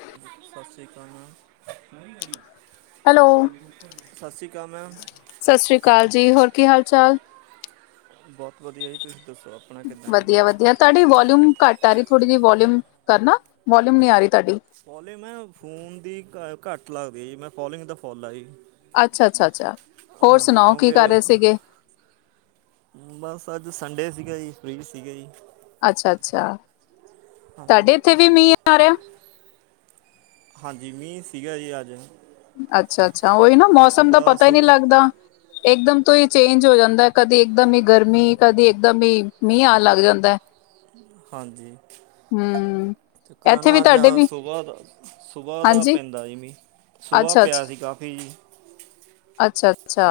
ਸਤਿ ਸ਼੍ਰੀ ਅਕਾਲ ਹੈਲੋ। ਸਤਿ ਸ਼੍ਰੀ ਅਕਾਲ ਮੈਮ ਸਤਿ ਸ਼੍ਰੀ ਅਕਾਲ ਜੀ ਹੋਰ ਕੀ ਹਾਲ ਚਾਲ ਬਹੁਤ ਵਧੀਆ ਜੀ ਤੁਸੀਂ ਦੱਸੋ ਆਪ ਵਧੀਆ ਵਧੀਆ ਤੁਹਾਡੀ ਵੋਿਊਮ ਘੱਟ ਆ ਰਹੀ ਥੋੜ੍ਹੀ ਜਿਹੀ ਵੋਿਊਮ ਕਰਨਾ ਵੋਿਊਮ ਨਹੀਂੀ ਆ ਰਹੀ ਤੁਹਾਡੀ ਫੋਲਿੰ ਮੈਂ ਫੋਨ ਦੀ ਘੱਟ ਲੱਗਦੀ ਜ ਮੈਂ ਫੋਲਿੰਗ ਦਾ ਫੋਲ ਆ ਜੀ ਅੱਛਾ ਅੱਛਾ ਅੱਛਾ ਹੋਰ ਹਾਂਜੀ ਸੁਣਾਓ ਕੀ ਕਿਉਂਕਿ ਕਰ ਰਹੇ ਸੀਗੇ ਬਸ ਅੱਜ ਸੰਡੇ ਸੀਗਾ ਜੀ ਫ੍ਰਿਜ ਸੀਗੇ ਜੀ ਅੱਛਾ ਅੱਛਾ ਹਾਂਜੀ ਤੁਹਾਡੇ ਇੱਥੇ ਵੀ ਮੀਂਹ ਆ ਰਿਹਾ ਹਾਂਜੀ ਮੀਂਹ ਸੀਗਾ ਜੀ ਅੱਜ ਅੱਛਾ ਅੱਛਾ ਉਹੀ ਨਾ ਮੌਸਮ ਦਾ ਸਵੇਰ ਪਤਾ ਹੀ ਨਹੀਂੀ ਸੁਬਹ ਲੱਗਦਾ ਇਕਦਮ ਤੋਂ ਹੀ ਚੇਂਜ ਹੋ ਜਾਂਦਾ ਕਦੀ ਇੱਕਦਮ ਹੀ ਗਰਮੀ ਕਦੀ ਇੱਕਦਮ ਹੀ ਮੀਂਹ ਆ ਲੱਗ ਜਾਂਦਾ ਹਾਂਜੀ ਹਮ ਤੇ ਕਰਰਾਨਾ ਜਾਹਾ ਸੁਬਾਹ ਦਾ ਸੁਬਾਹ ਦਾ ਹਾਂਜੀ, ਪੈਂਦਾ ਜਿਮੀਂ ਸੁਬਾਹ ਅੱਛਾ ਅੱਛਾ ਪਿਆ ਸੀ ਕਾਫੀ ਜੀ ਅੱਛਾ ਅੱਛਾ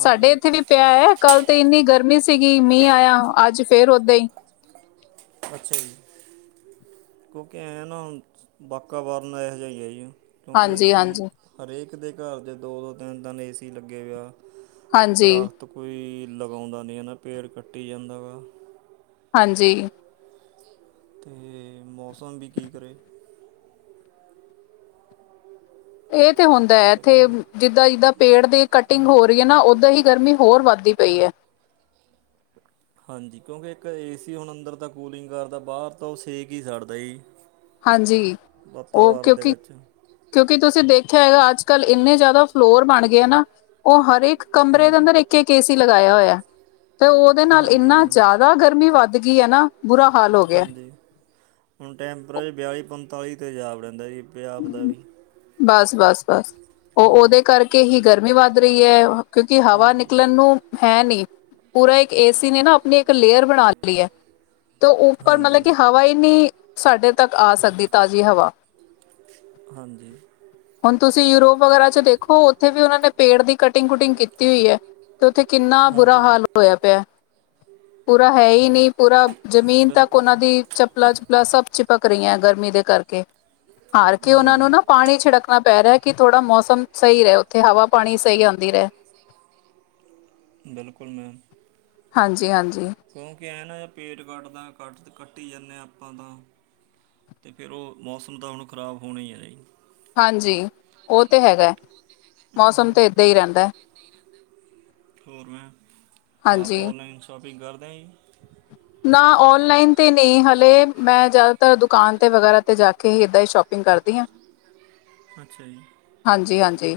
ਸਾਡੇ ਇੱਥੇ ਵੀ ਪਿਆ ਹੈ ਕੱਲ ਤੇ ਇੰਨੀ ਗਰਮੀ ਸੀਗੀ ਮੀਂਹ ਆਇਆ ਅੱਜ ਫੇਰ ਓਦਾਂ ਹੀ ਅੱਛਾ ਜੀ ਕਿਉਂਕਿ ਐਂ ਨਾ ਹੁਣ ਵਕਵਰਨ ਇਹੋ ਜਿਹਾ ਹੀ ਹੈ ਜੀ ਕਿਉਂਕਿ ਏ ਹਾਂਜੀ, ਸੀ ਹਾਂਜੀ, ਹਰੇਕ ਦੇ ਘਰ ਦੇਚ ਦੋ ਦੋ ਤਿੰਨ ਦਿਨ ਏ ਸੀ ਲੱਗੇ ਹੋਏ ਆ ਹਾਂਜੀ, ਦਰੱਖਤ ਕੋਈ ਲਗਾਉਂਦਾ ਨਹੀਂ ਹੈ ਨਾ ਪੇੜ ਕੱਟੀ ਜਾਂਦਾ ਗਾ ਹਾਂਜੀ ਤੇ ਮੌਸਮ ਵੀ ਕੀ ਕਰੇ ਇਹ ਤੇ ਹੁੰਦਾ ਹੈ ਇੱਕ ਇੱਥੇ ਨਹੀਂ ਗਾ ਜਿੱਦਾਂ ਜਿੱਦਾਂ ਪੇੜ ਦੀ ਹਾਂ ਕਟਿੰਗ ਹੋ ਰਹੀ ਹੈ ਨਾ ਉਓਦਾਂ ਹੀ ਗਰਮੀ ਹੋਰ ਵੱਧਦੀ ਪਈ ਹੈ ਹਾਂਜੀ ਕਿਉਂਕਿ ਇੱਕ ਏ ਸੀ ਹੁਣ ਅੰਦਰ ਦਾ ਕੂਲਿੰਗ ਕਰਦਾ ਬਾਹਰ ਤਾਂ ਉਹ ਸੇਕ ਹੀ ਸੜਦਾ ਜੀ ਹਾਂਜੀ, ਉਹ ਵਾਤਾਵਰਨ ਦੇ ਕਿਉਂਕਿ ਵਿੱਚ ਕਿਉਂਕਿ ਤੁਸੀਂ ਦੇਖਿਆ ਹੈਗਾ ਅੱਜ ਕੱਲ੍ਹ ਇੰਨੇ ਜ਼ਿਆਦਾ ਫਲੋਰ ਬਣ ਗਏ ਨਾ ਉਹ ਹਰੇਕ ਕਮਰੇ ਦੇ ਹਾਂਜੀ ਅੰਦਰ ਇੱਕ ਇੱਕ ਏ ਸੀ ਲਗਾਇਆ ਹੋਇਆ ਤੇ ਉਹਦੇ ਨਾਲ ਹਾਂਜੀ ਇੰਨਾ ਮੈਮ ਜ਼ਿਆਦਾ ਗਰਮੀ ਵੱਧ ਗਈ ਹੈ ਨਾ ਬੁਰਾ ਹਾਲ ਹੋ ਗਿਆ। ਹਾਂਜੀ ਹੁਣ ਟੈਂਪਰੇਚ ਬਿਆਲੀ ਪੰਤਾਲੀ 'ਤੇ ਜਾਾਬ ਰਹਿੰਦਾ ਜੀ ਪੰਜ ਆਪ ਦਾ ਵੀ ਬਸ ਬਸ ਬਸ ਉਹ ਹਾਂਜੀ ਉਹਦੇ ਕਰਕੇ ਹੀ ਗਰਮੀ ਵੱਧ ਰਹੀ ਹੈ ਕਿਉਂਕਿ ਹਵਾ ਹਾਂਜੀ ਨਿਕਲਣ ਨੂੰ ਹੈ ਨਹੀਂ ਪੂਰਾ ਇੱਕ ਏਸੀ ਨੇ ਨਾ ਆਪਣੀ ਇੱਕ ਲੇਅਰ ਬਣਾ ਲਈ ਹੈ ਤੇ ਉੱਪਰ ਮਤਲਬ ਹਾਂਜੀ ਕਿ ਹਵਾ ਇਨੀ ਸਾਡੇ ਤੱਕ ਆ ਸਕਦੀ ਤਾਜ਼ੀ ਹਵਾ ਹਾਂਜੀ ਹੁਣ ਤੁਸੀਂ ਯੂਰੋਪ ਵਗੈਰਾ ਚ ਦੇਖੋ ਉੱਥੇ ਵੀ ਉਹਨਾਂ ਨੇ ਪੇੜ ਦੀ ਕਟਿੰਗ ਕੁਟਿੰਗ ਕੀਤੀ ਹੋਈ ਹੈ ਤੇ ਉੱਥੇ ਕਿੰਨਾ ਬੁਰਾ ਹਾਂਜੀ ਹਾਲ ਹੋਇਆ ਪਿਆ ਪੂਰਾ ਹੈ ਹੀ ਨਹੀਂ ਪੂਰਾ ਜ਼ਮੀਨ ਤੱਕ ਬਿਲਕੁਲ ਉਹਨਾਂ ਜੀ ਦੀ ਚੱਪਲਾਂ ਚੁੱਪਲਾਾਂ ਸਭ ਚਿਪਕ ਰਹੀਆਂ ਗਰਮੀ ਦੇ ਕਰਕੇ ਹਾਰ ਕੇ ਉਹਨਾਂ ਨੂੰ ਹਾਂਜੀ ਨਾ ਪਾਣੀ ਛਿੜਕਣਾ ਪੈ ਰਿਹਾ ਕਿ ਥੋੜ੍ਹਾ ਮੌਸਮ ਸਹੀ ਰਹਾ ਉੱਥੇ ਹਵਾ ਪਾਣੀ ਸਹੀ ਆਉਂਦੀ ਰਹੇ ਬਿਲਕੁਲ ਮੈਮ ਹਾਂਜੀ ਹਾਂਜੀ ਕਿਉਂਕਿ ਇਹ ਨਾ ਪੇਟ ਕੱਟਦਾ ਕੱਟ ਕੱਟ ਹੀ ਜਾਂਦੇ ਹਾਂ ਆਪਾਂ ਤਾਂ ਅਤੇ ਫਿਰ ਉਹ ਮੌਸਮ ਤਾਂ ਹੁਣ ਖ਼ਰਾਬ ਹੋਣਾ ਹੀ ਹੈ ਜ ਜੀ ਹਾਂਜੀ ਉਹ ਤਾਂ ਹੈਗਾ ਮੌਸਮ ਹਾਂਜੀ ਤਾਂ ਇੱਦਾਂ ਹੀ ਰਹਿੰਦਾ ਠਰ ਮੈਂ ਆਪ ਹਾਂਜੀ ਔਨਲਾਈਨ ਸ਼ੋਪਿੰਗ ਕਰਦੇ ਜੀ ਨਾ ਔਨਲਾਈਨ ਤੇ ਨਹੀਂ ਹਾਲਲੇ ਮੈਂ ਜ਼ਿਆਦਾਤਰ ਦੁਕਾਨ ਤੇ ਵਗੈਰਾ ਤੇ ਜਾ ਕੇ ਹੀ ਇੱਦਾਂ ਹੀ ਸ਼ੋਪ ਿੰਗ ਕਰਦੀ ਹਾਂ ਅੱਛਾ ਜੀ ਹਾਂਜੀ ਹਾਂਜੀ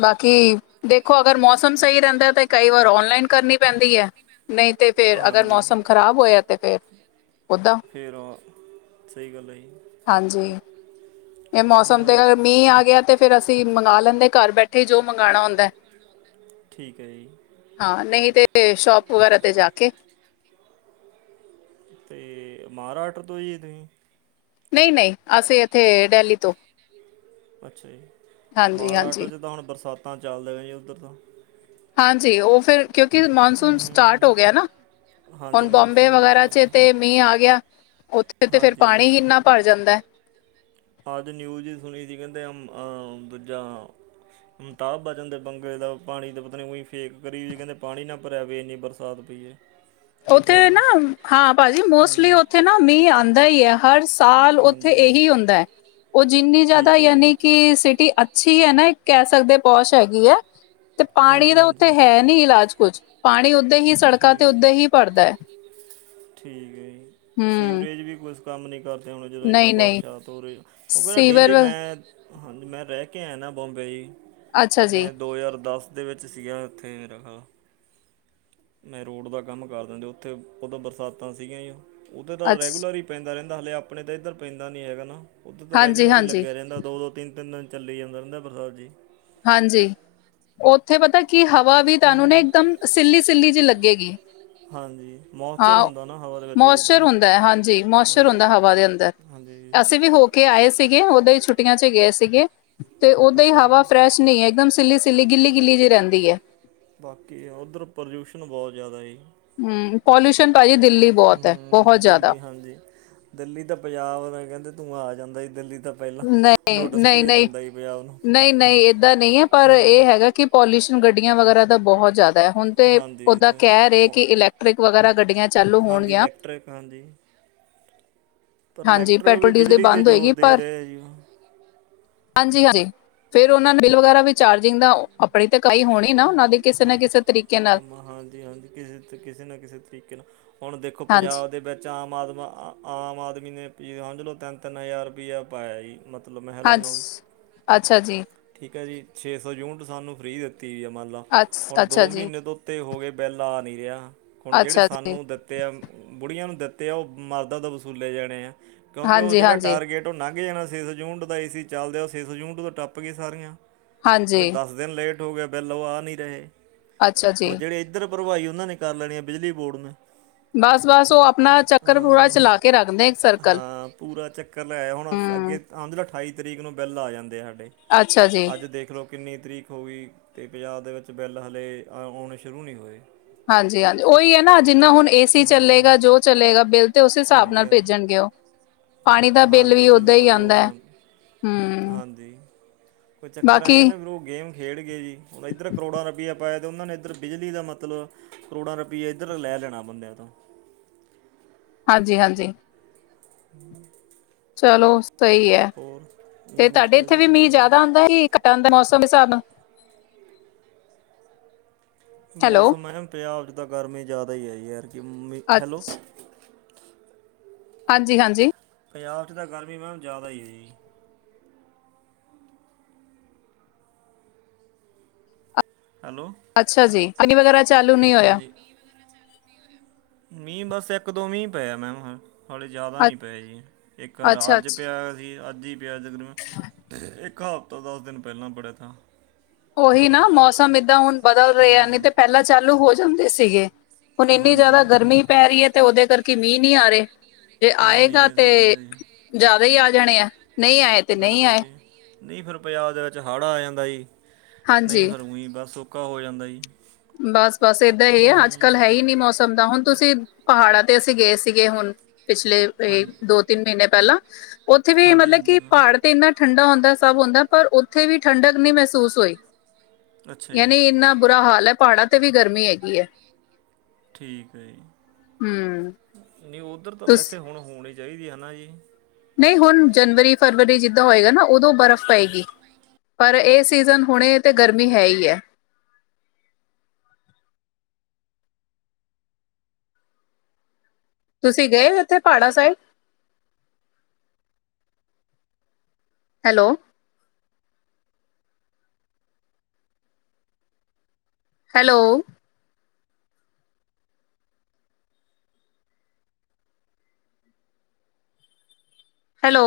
ਬਾਕੀ ਦੇਖੋ ਅਗਰ ਮੌਸਮ ਮੌਸਮ ਸਹੀ ਰਹਿੰਦਾ ਤੇ ਕਈ ਵਾਰ ਔਨਲਾਈਨ ਕਰਨੀ ਪੈਂਦੀ ਹੈ ਨਹੀਂ ਤੇ ਫੇਰ ਅਗਰ ਹਾਂਜੀ ਮੌਸਮ ਖ਼ਰਾਬ ਹੋਇਆ ਫ ਫਿਰਿਰ ਸਹੀ ਗੱਲਾਂ ਜੀ ਹਾਂਜੀ ਇਹ ਉਹਨੇ ਮੌਸਮ ਉਹ ' ਅ ਮੀਂਹ ਆ ਗਿਆ ਤੇ ਫੇਿਰ ਅਸੀਂ ਮੰਗ ਲੈਂਦੇ ਘਰ ਬੈਠੇ ਜੋ ਮੰਗਵਾਉਣਾ ਹੁੰਦਾ ਹੈ ਠੀਕ ਹੈ ਜੀ ਹਾਂ ਨਹੀਂ ਤਾਂ ਸ਼ੋਪ ਵਗੈਰਾ 'ਤੇ ਜਾ ਕੇ ਤੇ ਮਹਾਰਾਸ਼ਟਰ ਤੋਂ ਜੀ ਤੁਸੀਂ ਨਹੀਂ ਨਹੀਂ ਅਸੀਂ ਇੱਥੇ ਡੇਲੀ ਤੋਂ ਅੱਛਾ ਜੀ ਹਾਂਜੀ ਹਾਂਜੀ ਮਹਾਰਾਸ਼ਟਰ 'ਚ ਤਾਂ ਹੁਣ ਬਰਸਾਤਾਂ ਚੱਲਦਾ ਹੈ ਜੀ ਉੱਧਰ ਤਾਂ ਹਾਂਜੀ ਉਹ ਫਿਰ ਕਿਉਂਕਿ ਮਨਸੂਨ ਸਟਾਰਟ ਹੂੰ ਹੋ ਗਿਆ ਨਾ ਹਾਂਜੀ ਹੁਨ ਬੋਮਬੇ ਮੌਨਸੂਨ ਵੀ ਵਗੈਰਾ ਚੱਲਦਾ ਚ ਹੈ। ਤੇ ਮੀਹ ਆ ਗਿਆ ਉੱਥੇ ਤੇ ਫੇਰ ਹਾਂਜੀ ਪਾਣੀ ਇੰਨਾ ਭਰ ਜਾਂਦਾ ਅੱਜ ਨਿਊਜ਼ ਸੁਣੀ ਸੀ ਕਹਿੰਦੇ ਅਹ ਦੂਜਾ ਹਮਤਾਬ ਬਚ ਜਾਂਦੇ ਬੰਗਰੇ ਦਾ ਪਾਣੀ ਤਾਂ ਪਤਾ ਨਹੀਂ ਉਂ ਫੇਕ ਕਰੀ ਵੀ ਕਹਿੰਦੇ ਪਾਣੀ ਨਾ ਭਰਿਆ ਪਵੇ ਇੰਨੀ ਬਰਸਾਤ ਪਈਏ [unintelligible] ਉੱਥੇ ਨਾ ਹਾਂ ਭਾਜੀ ਮੋਸਟਲੀ ਹਮ, ਉੱਥੇ ਨਾ ਮੀਂਹ ਆਉਂਦਾ ਹੀ ਆ ਹਰ ਸਾਲ ਉੱਥੇ ਹਾਂਜੀ ਇਹੀ ਹੁੰਦਾ ਹੈ ਉਹ ਜਿੰਨੀ ਜਿਆਦਾ ਠੀਕ ਹੈ ਜੀ ਯਾਨੀ ਕਿ ਸਿਟੀ ਅੱਛੀ ਹੈ ਨਾ ਇੱਕ ਕਹਿ ਸਕਦੇ ਪੋਸ਼ ਹੈਗੀ ਹੈ ਤੇ ਪਾਣੀ ਹਾਂਜੀ ਤਾਂ ਉੱਥੇ ਹਾਂਜੀ ਹੈ। ਨਹੀਂ ਇਲਾਜ ਕੁਝ ਪਾਣੀ ਉੱਦੇ ਹੀ ਸੜਕਾਂ ਠੀਕ ਤੇ ਹੈ ਜੀ, ਉੱਦਾਂ ਹੀ ਭਰਦਾ ਹੈ ਠੀਕ ਹੈ ਜੀ ਹਮ ਸੀਵਰੇਜ ਵੀ ਕੁਛ ਕੰਮ ਨਹੀਂ ਕਰਦੇ ਹੁਣੇ ਜਦੋਂ ਇੰਨਾ ਨਹੀਂ ਨਹੀਂ ਬਰਸ਼ਾਤ ਹੋ ਰਹੀ ਕਿਉਂਕਿ ਨਾ ਸੀਵਰ ਡੇਲੀ ਮੈਂ ਹਾਂਜੀ ਮੈਂ ਰਹਿ ਕੇ ਆਇਆ ਨਾ ਬੋਮਬੇ ਜੀ ਅੱਛਾ ਜੀ ਮੈਂ ਦੋ ਹਜ਼ਾਰ ਦਸ ਦੇ ਵਿੱਚ ਸੀਗਾ ਉੱਥੇ ਮੇਰਾ ਖਾਲ ਮੈਂ ਰੋਡ ਦਾ ਕੰਮ ਕਰ ਦਿੰਦੇ ਉੱਥੇ ਉਹਦ ਬਰਸਾਤਾਂ ਸੀਗੀਆਂ ਹੀ ਉਹਦੇ ਤਾਂ ਅੱਛ ਰੈਗੂਲਰ ਹੀ ਪੈਂਦਾ ਰਹਿੰਦਾ ਹਲੇੇ ਆਪਣੇ ਤਾਂ ਇੱਧਰ ਪੈਂਦਾ ਨੀ ਹੈਗਾ ਨਾ ਉੱਧਰ ਤਾਂ ਹਾਂਜੀ ਰੈਗੂਲਰ ਹੀ ਹਾਂਜੀ ਲੱਗਿਆ ਰਹਿੰਦਾ ਦੋ ਦੋ ਤਿੰਨ ਤਿੰਨ ਦਿਨ ਚੱਲ ਹੀ ਜਾਂਦਾ ਰਹਿੰਦਾ ਜੀ ਹਾਂਜੀ ਉੱਥੇ ਪਤਾ ਕੀ ਹਵਾ ਵੀ ਤੁਹਾਨੂੰ ਨਾ ਹੂੰ ਇਕਦਮ ਸਿੱਲੀ ਸਿੱਲੀ ਜਿ ਲੱਗੇਗੀ ਹਾਂਜੀ ਮੌਇਸਚਰ ਹਾਂ ਹੁੰਦਾ ਨਾ ਹਵਾ ਦੇ ਵਿੱਚ ਜੀ ਉੱਧਰ ਮੋਸਚਰ ਹੁੰਦਾ ਹੈ ਹਾਂਜੀ ਮੋਸਚਰ ਹੁੰਦਾ ਹਾਂਜੀ ਹਵਾ ਦੇ ਅੰਦਰ ਹਾਂਜੀ। ਅਸੀਂ ਵੀ ਹੋ ਕੇ ਆਏ ਸੀਗੇ ਉਦਾਂ ਹੀ ਛੁੱਟੀਆਂ ਚ ਗਏ ਸੀਗੇ ਤੇ ਉਦਾਂ ਹੀ ਅੱਛਾ ਜੀ ਹਵਾ ਫਰੈਸ਼ ਨਹੀਂ ਏਕਦਮ ਸਿੱਲੀ ਸਿੱਲੀ ਗਿੱਲੀ ਗਿੱਲੀ ਜਿਹੀ ਰਹਿੰਦੀ ਹੈ। ਬਾਕੀ ਉੱਧਰ ਪ੍ਰਦਿਊਸ਼ਨ ਬਹੁਤ ਜ਼ਿਆਦਾ ਜੀ। ਹਮ ਪੋਲਿਊਸ਼ਨ ਭਾਜੀ ਦਿੱਲੀ ਬਹੁਤ ਹੈ ਬਹੁਤ ਹੂੰ ਜ਼ਿਆਦਾ ਦਿੱਲੀ ਹਾਂਜੀ ਦਿੱਲੀ ਤਾਂ ਪੰਜਾਬ ਕਹਿੰਦੇ ਤੂੰ ਆ ਜਾਂਦਾ ਸੀ ਦਿੱਲੀ ਤਾਂ ਪਹਿਲਾਂ ਨਹੀਂ ਨੋਟਿਸ ਨਹੀਂ ਭੇਜ ਨਹੀਂ ਦਿੰਦਾ ਜੀ ਪੰਜਾਬ ਨੂੰ ਨਹੀਂ ਨਹੀਂ ਏਦਾਂ ਨਹੀਂ ਹੈ ਪਰ ਹਾਂਜੀ ਇਹ ਹੈਗਾ ਕਿ ਪੋਲਿਊਸ਼ਨ ਗੱਡੀਆਂ ਵਗੈਰਾ ਦਾ ਬਹੁਤ ਜ਼ਿਆਦਾ ਹੈ ਹੁਣ ਤੇ ਹਾਂਜੀ ਇਹ ਓਦਾ ਤਾਂ ਕਹਿ ਰਹੇ ਹੈ। ਕਿ ਇਲੈਕਟ੍ਰਿਕ ਵਗੈਰਾ ਗੱਡੀਆਂ ਚਾਲੂ ਹਾਂਜੀ ਹੋਣਗੀਆਂ ਇਲੈਕਟ੍ਰਿਕ ਹਾਂਜੀ ਪਰ ਹਾਂਜੀ ਇਲੈਕਟਰ ਵੀ ਪੈਟਰੋਲ ਡੀਜ਼ਲ ਦੀ ਬਿਜਲੀ 'ਤੇ ਬੰਦ ਜ਼ੋਰ ਹੋਏਗੀ ਪਰ ਦੇ ਰਹੇ ਜੀ ਹਾਂਜੀ ਹਾਂਜੀ ਫੇਰ ਉਹ ਨੇ ਬਿਲ ਵਗੈਰਾ ਵੀ ਚਾਰਜਿੰਗ ਦਾ ਆਪਣੀ ਤੇ ਕਾਈ ਹੋਣੀ ਨਾ ਉਹਨਾਂ ਦੀ ਕਿਸੇ ਨਾ ਹਾਂ ਕਿਸੇ ਤਰੀਕੇ ਨਾਲ ਕੰਮ ਹਾਂਜੀ ਹਾਂਜੀ ਕਿਸੇ ਕਿਸੇ ਨਾ ਕਿਸੇ ਤਰੀਕੇ ਨਾਲ ਹੁਣ ਦੇਖੋ ਹਾਂਜੀ ਪੰਜਾਬ ਦੇ ਵਿੱਚ ਆਮ ਆਦਮ ਆਮ ਆਦਮੀ ਨੇ ਹਾਂਝ ਲੋ ਤਿੰਨ ਤਿੰਨ ਹਜ਼ਾਰ ਰੁਪਇਆ ਪਾਇਆ ਜੀ ਮਤਲਬ ਮੈਂ ਹਾਂਜੀ ਅੱਛਾ ਜੀ ਠੀਕ ਹੈ ਜੀ ਛੇ ਸੌ ਯੂਨਿਟ ਸਾਨੂੰ ਫਰੀ ਦਿੱਤੀ ਵੀ ਆ ਮੰਨ ਲਾ ਅੱਛ ਹੁਣ ਅੱਛਾ ਦੋ ਜੀ ਮਹੀਨੇ ਤੋਂ ਤੇ ਹੋ ਗਏ ਬਿੱਲ ਆ ਨਹੀਂ ਰਿਹਾ ਹੁਣ ਜਿਹੜੇ ਅੱਛਾ ਜੀ ਸਾਨੂੰ ਦਿੱ ਦਿੱਤੇ ਆ ਬੁੜੀਆਂ ਨੂੰ ਦਿੱਤੇ ਆ ਉਹ ਮਰਦ ਤੋਂ ਵਸੂਲੇ ਜਾਣੇ ਆ ਕਿਉਂਕਿ ਉਹ ਹਾਂਜੀ ਜਿਹੜਾ ਹਾਂਜੀ ਟਾਰਗੇਟ ਤੋ ਨੰਘ ਜਾਣਾ ਸੀ ਜੂਨਟ ਦਾ ਏ ਸੀ ਚੱਲਦੇ ਉਹ ਸੇਸ ਜੂਨਟ ਤੋਂ ਟੱਪ ਗਏ ਸਾਰੀਆਂ ਕਿਉਂਕਿ ਹਾਂਜੀ ਦਸ ਦਿਨ ਲੇਟ ਹੋ ਗਿਆ ਬਿੱਲ ਉਹ ਆ ਨਹੀਂ ਰਹੇ ਅੱਛਾ ਹੁਣ ਜੀ ਜਿਹੜੇ ਇੱਧਰ ਭਰਵਾਈ ਉਹਨਾਂ ਨੇ ਕਰ ਲੈਣੀ ਹੈ ਬਿਜਲੀ ਬੋਰਡ ਨੇ। ਬਸ-ਬਸ ਉਹ ਆਪਣਾ ਚੱਕਰ ਪੂਰਾ ਹਾਂ ਚਲਾ ਕੇ ਰੱਖਦੇ ਇੱਕ ਸਰਕਲ। ਹਾਂ ਪੂਰਾ ਚੱਕਰ ਲੈਆ ਹੁਣ ਹਮ ਅੱਗੇ ਆਂ ਅਠਾਈ ਤਰੀਕ ਨੂੰ ਬਿੱਲ ਆ ਜਾਂਦੇ ਸਾਡੇ ਅੱਛਾ ਜੀ ਅੱਜ ਦੇਖ ਲੋ। ਕਿੰਨੀ ਤਰੀਕ ਹੋ ਗਈ ਅਤੇ ਪੰਜਾਬ ਦੇ ਵਿੱਚ ਬਿੱਲ ਹਲੇੇ ਆ ਆਉਣੇ ਸ਼ੁਰੂ ਨਹੀਂ ਹੋਏ। ਹਾਂਜੀ-ਹਾਂਜੀ ਉਹੀ ਏ ਨਾ ਜਿੰਨਾ ਤੇ ਹੁਣ ਏ ਸੀ ਹਾਂਜੀ ਹਾਂ। ਚੱਲੇਗਾ ਜੋ ਚੱਲੇਗਾ ਬਿੱਲ ਤੇ ਉਸ ਹਿਸਾਬ ਹਾਂਜੀ ਨਾਲ ਹਾਂਜੀ ਭੇਜਣਗੇ ਉਹ ਪਾਣੀ ਦਾ ਬਿੱਲ ਹਾਂਜੀ ਵੀ ਓਦਾਂ ਹੀ ਬਿਲਕੁਲ ਜੀ ਉਹ ਆਉਂਦਾ ਹੈ। ਸਨ ਹਮ ਹਾਂਜੀ ਕੋਈ ਚੱਕਰ ਆਏਂ ਬਾਕੀ ਨਾ ਫਿਰ ਉਹ ਗੇਮ ਖੇਡ ਗਏ ਜੀ ਹੁਣ ਇੱਧਰ ਕਰੋੜਾਂ ਰੁਪਇਆ ਪਾਇਆ। ਤੇ ਉਹਨਾਂ ਨੇ ਇੱਧਰ ਬਿਜਲੀ ਦਾ ਮਤਲਬ ਕਰੋੜਾਂ ਰੁਪਈਆ ਇੱਧਰ ਲੈ ਦੇਣਾ ਬੰਦਿਆਂ ਤੋਂ। ਹਾਂਜੀ-ਹਾਂਜੀ। [unintelligible] ਚਲੋ ਸਹੀ ਹੋਰ ਤੇ ਤੁਹਾਡੇ ਨਮੀਤਾ ਇੱਥੇ ਜੀ ਵੀ ਮੀਂਹ ਕੋਈ ਜਿਆਦਾ ਆਂਦਾ ਸੀ। ਕਟਾਂਦਾ ਮੌਸਮ ਹਿਸਾਬ ਨਾਲ ਹੈਲੋ ਮੌਸਮ ਹੈ ਪੰਜਾਬ ਚ ਤਾਂ ਗਰਮੀ ਜ਼ਿਆਦਾ ਹੈ ਆਈ ਹੈ ਜਦਕਿ ਮੰਮੀ ਹੈਲੋ ਅੱਛ ਹਾਂਜੀ-ਹਾਂਜੀ। ਪੰਜਾਬ ਚ ਤਾਂ ਗਰਮੀ ਮੈਮ ਜ਼ਿਆਦਾ ਈ ਏ ਜੀ। ਹੈਲੋ- ਅੱਛਾ ਜੀ ਮੀਂਹ ਵਗੈਰਾ ਚਾਲੂ ਨਹੀਂ ਹੋਇਆ। ਹਾਂਜੀ ਮੀਂਹ ਬਸ ਇੱਕ ਦੋ ਮੀਂਹ ਪਏ ਐ ਮੈਮ ਹ। ਹੌਲੇੇ ਜ਼ਿਆਦਾ ਅੱ ਨਹੀਂ ਪਏ ਜੀ ਇੱਕ ਅੱਛਾ ਅੱਜ ਅੱਛਾ ਪਿਆ ਸੀ ਅੱਜ ਹੀ ਪਿਆ ਤਕਰੀਬਨ ਇੱਕ ਪੱਕਾ ਹਫ਼ਤਾ ਦਸ ਦਿਨ ਪਹਿਲਾਂ ਪੜਿਆਾ। ਉਹੀ ਨਾ ਮੌਸਮ ਏਦਾਂ ਹੁਣ ਬਦਲ ਰਿਹਾ ਨਹੀਂ ਹੂੰ ਤਾਂ ਪਹਿਲਾਂ ਚਾਲੂ ਹੋ ਜਾਂਦੇ ਸੀਗੇ। ਹੁਣ ਇੰਨੀ ਜ਼ਿਆਦਾ ਹਾਂਜੀ ਗਰਮੀ ਪੈ ਰਹੀ ਹੈ ਤੇ ਉਹਦੇ ਕਰਕੇ। ਕਿ ਮੀਂਹ ਨੀ ਆ ਰਹੇ ਜੇ ਤਾਂ ਨਹੀਂ ਆਏਗਾ ਰਹੀ ਤੇ ਸਹੀ ਗੱਲ ਹੈ ਜੀ ਜ਼ਿਆਦਾ ਹੀ ਆ ਜਾਣੇ ਆ' ਨਹੀਂ ਆਏ ਤੇ ਨਹੀਂ ਬਿਲਕੁਲ ਆਏ। ਜੀ ਨਹੀਂ ਫਿਰ ਪੰਜਾਬ ਦੇ ਵਿੱਚ ਹਾੜ ਆ ਜਾਂਦਾ ਈ। ਨਹੀਂ ਹਾਂਜੀ ਫਿਰ ਉਹੀ ਬਸ ਸੌਕਾਾ ਹੋ ਜਾਂਦਾ ਈ। ਬਸ-ਬਸ ਏਦਾਂ ਈ ਏ ਅੱਜ-ਕੱਲ੍ਹ ਹੈ ਹੀ ਨੀ ਮੌਸਮ ਦਾ ਹੁਣ ਤੁਸੀਂ ਪਹਾੜਾਂ ਤੇ ਅਸੀਂ ਗਏ ਸੀਗੇ ਹੁਣ। ਪਿਛਲੇ ਹਾਂ ਦੋ-ਤਿੰਨ ਮਹੀਨੇ ਪਹਿਲਾਂ। ਉੱਥੇ ਵੀ ਹਾਂਜੀ ਮਤਲਬ ਹਾਂਜੀ ਕਿ ਮੈਮ ਪਾੜ- ਤੇ ਇੰਨਾ ਠੰਡਾ ਹੁੰਦਾ ਸਭ ਹੁੰਦਾ ਪਰ ਉੱਥੇ ਵੀ ਠੰਡਕ ਨੀ ਮਹਿਸੂਸ ਹੋਈ। ਅੱਛਾ ਜੀ ਯਾਨੀ ਇੰਨਾ ਬੁਰਾ ਹਾਲ ਹੈ ਪਹਾੜਾਂ ਤੇ ਵੀ ਗਰਮੀ ਹੈਗੀ ਹੈ। ਠੀਕ ਹੈ ਜੀ। ਹਮ ਨਹੀਂ ਉੱਧਰ ਤਾਂ ਤੁਸ ਵੈਸੇ ਹੁਣ ਹੋਣੀ ਚਾਹੀਦੀ ਹੈ ਨਾ ਜੀ। ਨਹੀਂ ਹੁਣ ਜਨਵਰੀ ਫਰਵਰੀ ਜਿੱਦਾਂ ਹੋਏਗਾ ਨਾ ਉਦੋਂ ਬਰਫ਼ ਪਏਗੀ। ਪਰ ਇਹ ਸੀਜ਼ਨ ਹੁਣੇ ਤੇ ਗਰਮੀ ਹੈ ਹੀ ਐ। ਤੁਸੀਂ ਗਏ ਉੱਥੇ ਪਾੜਾ ਸਾਇਡ ਹੈਲੋ- ਹੈਲੋ ਹੈਲੋ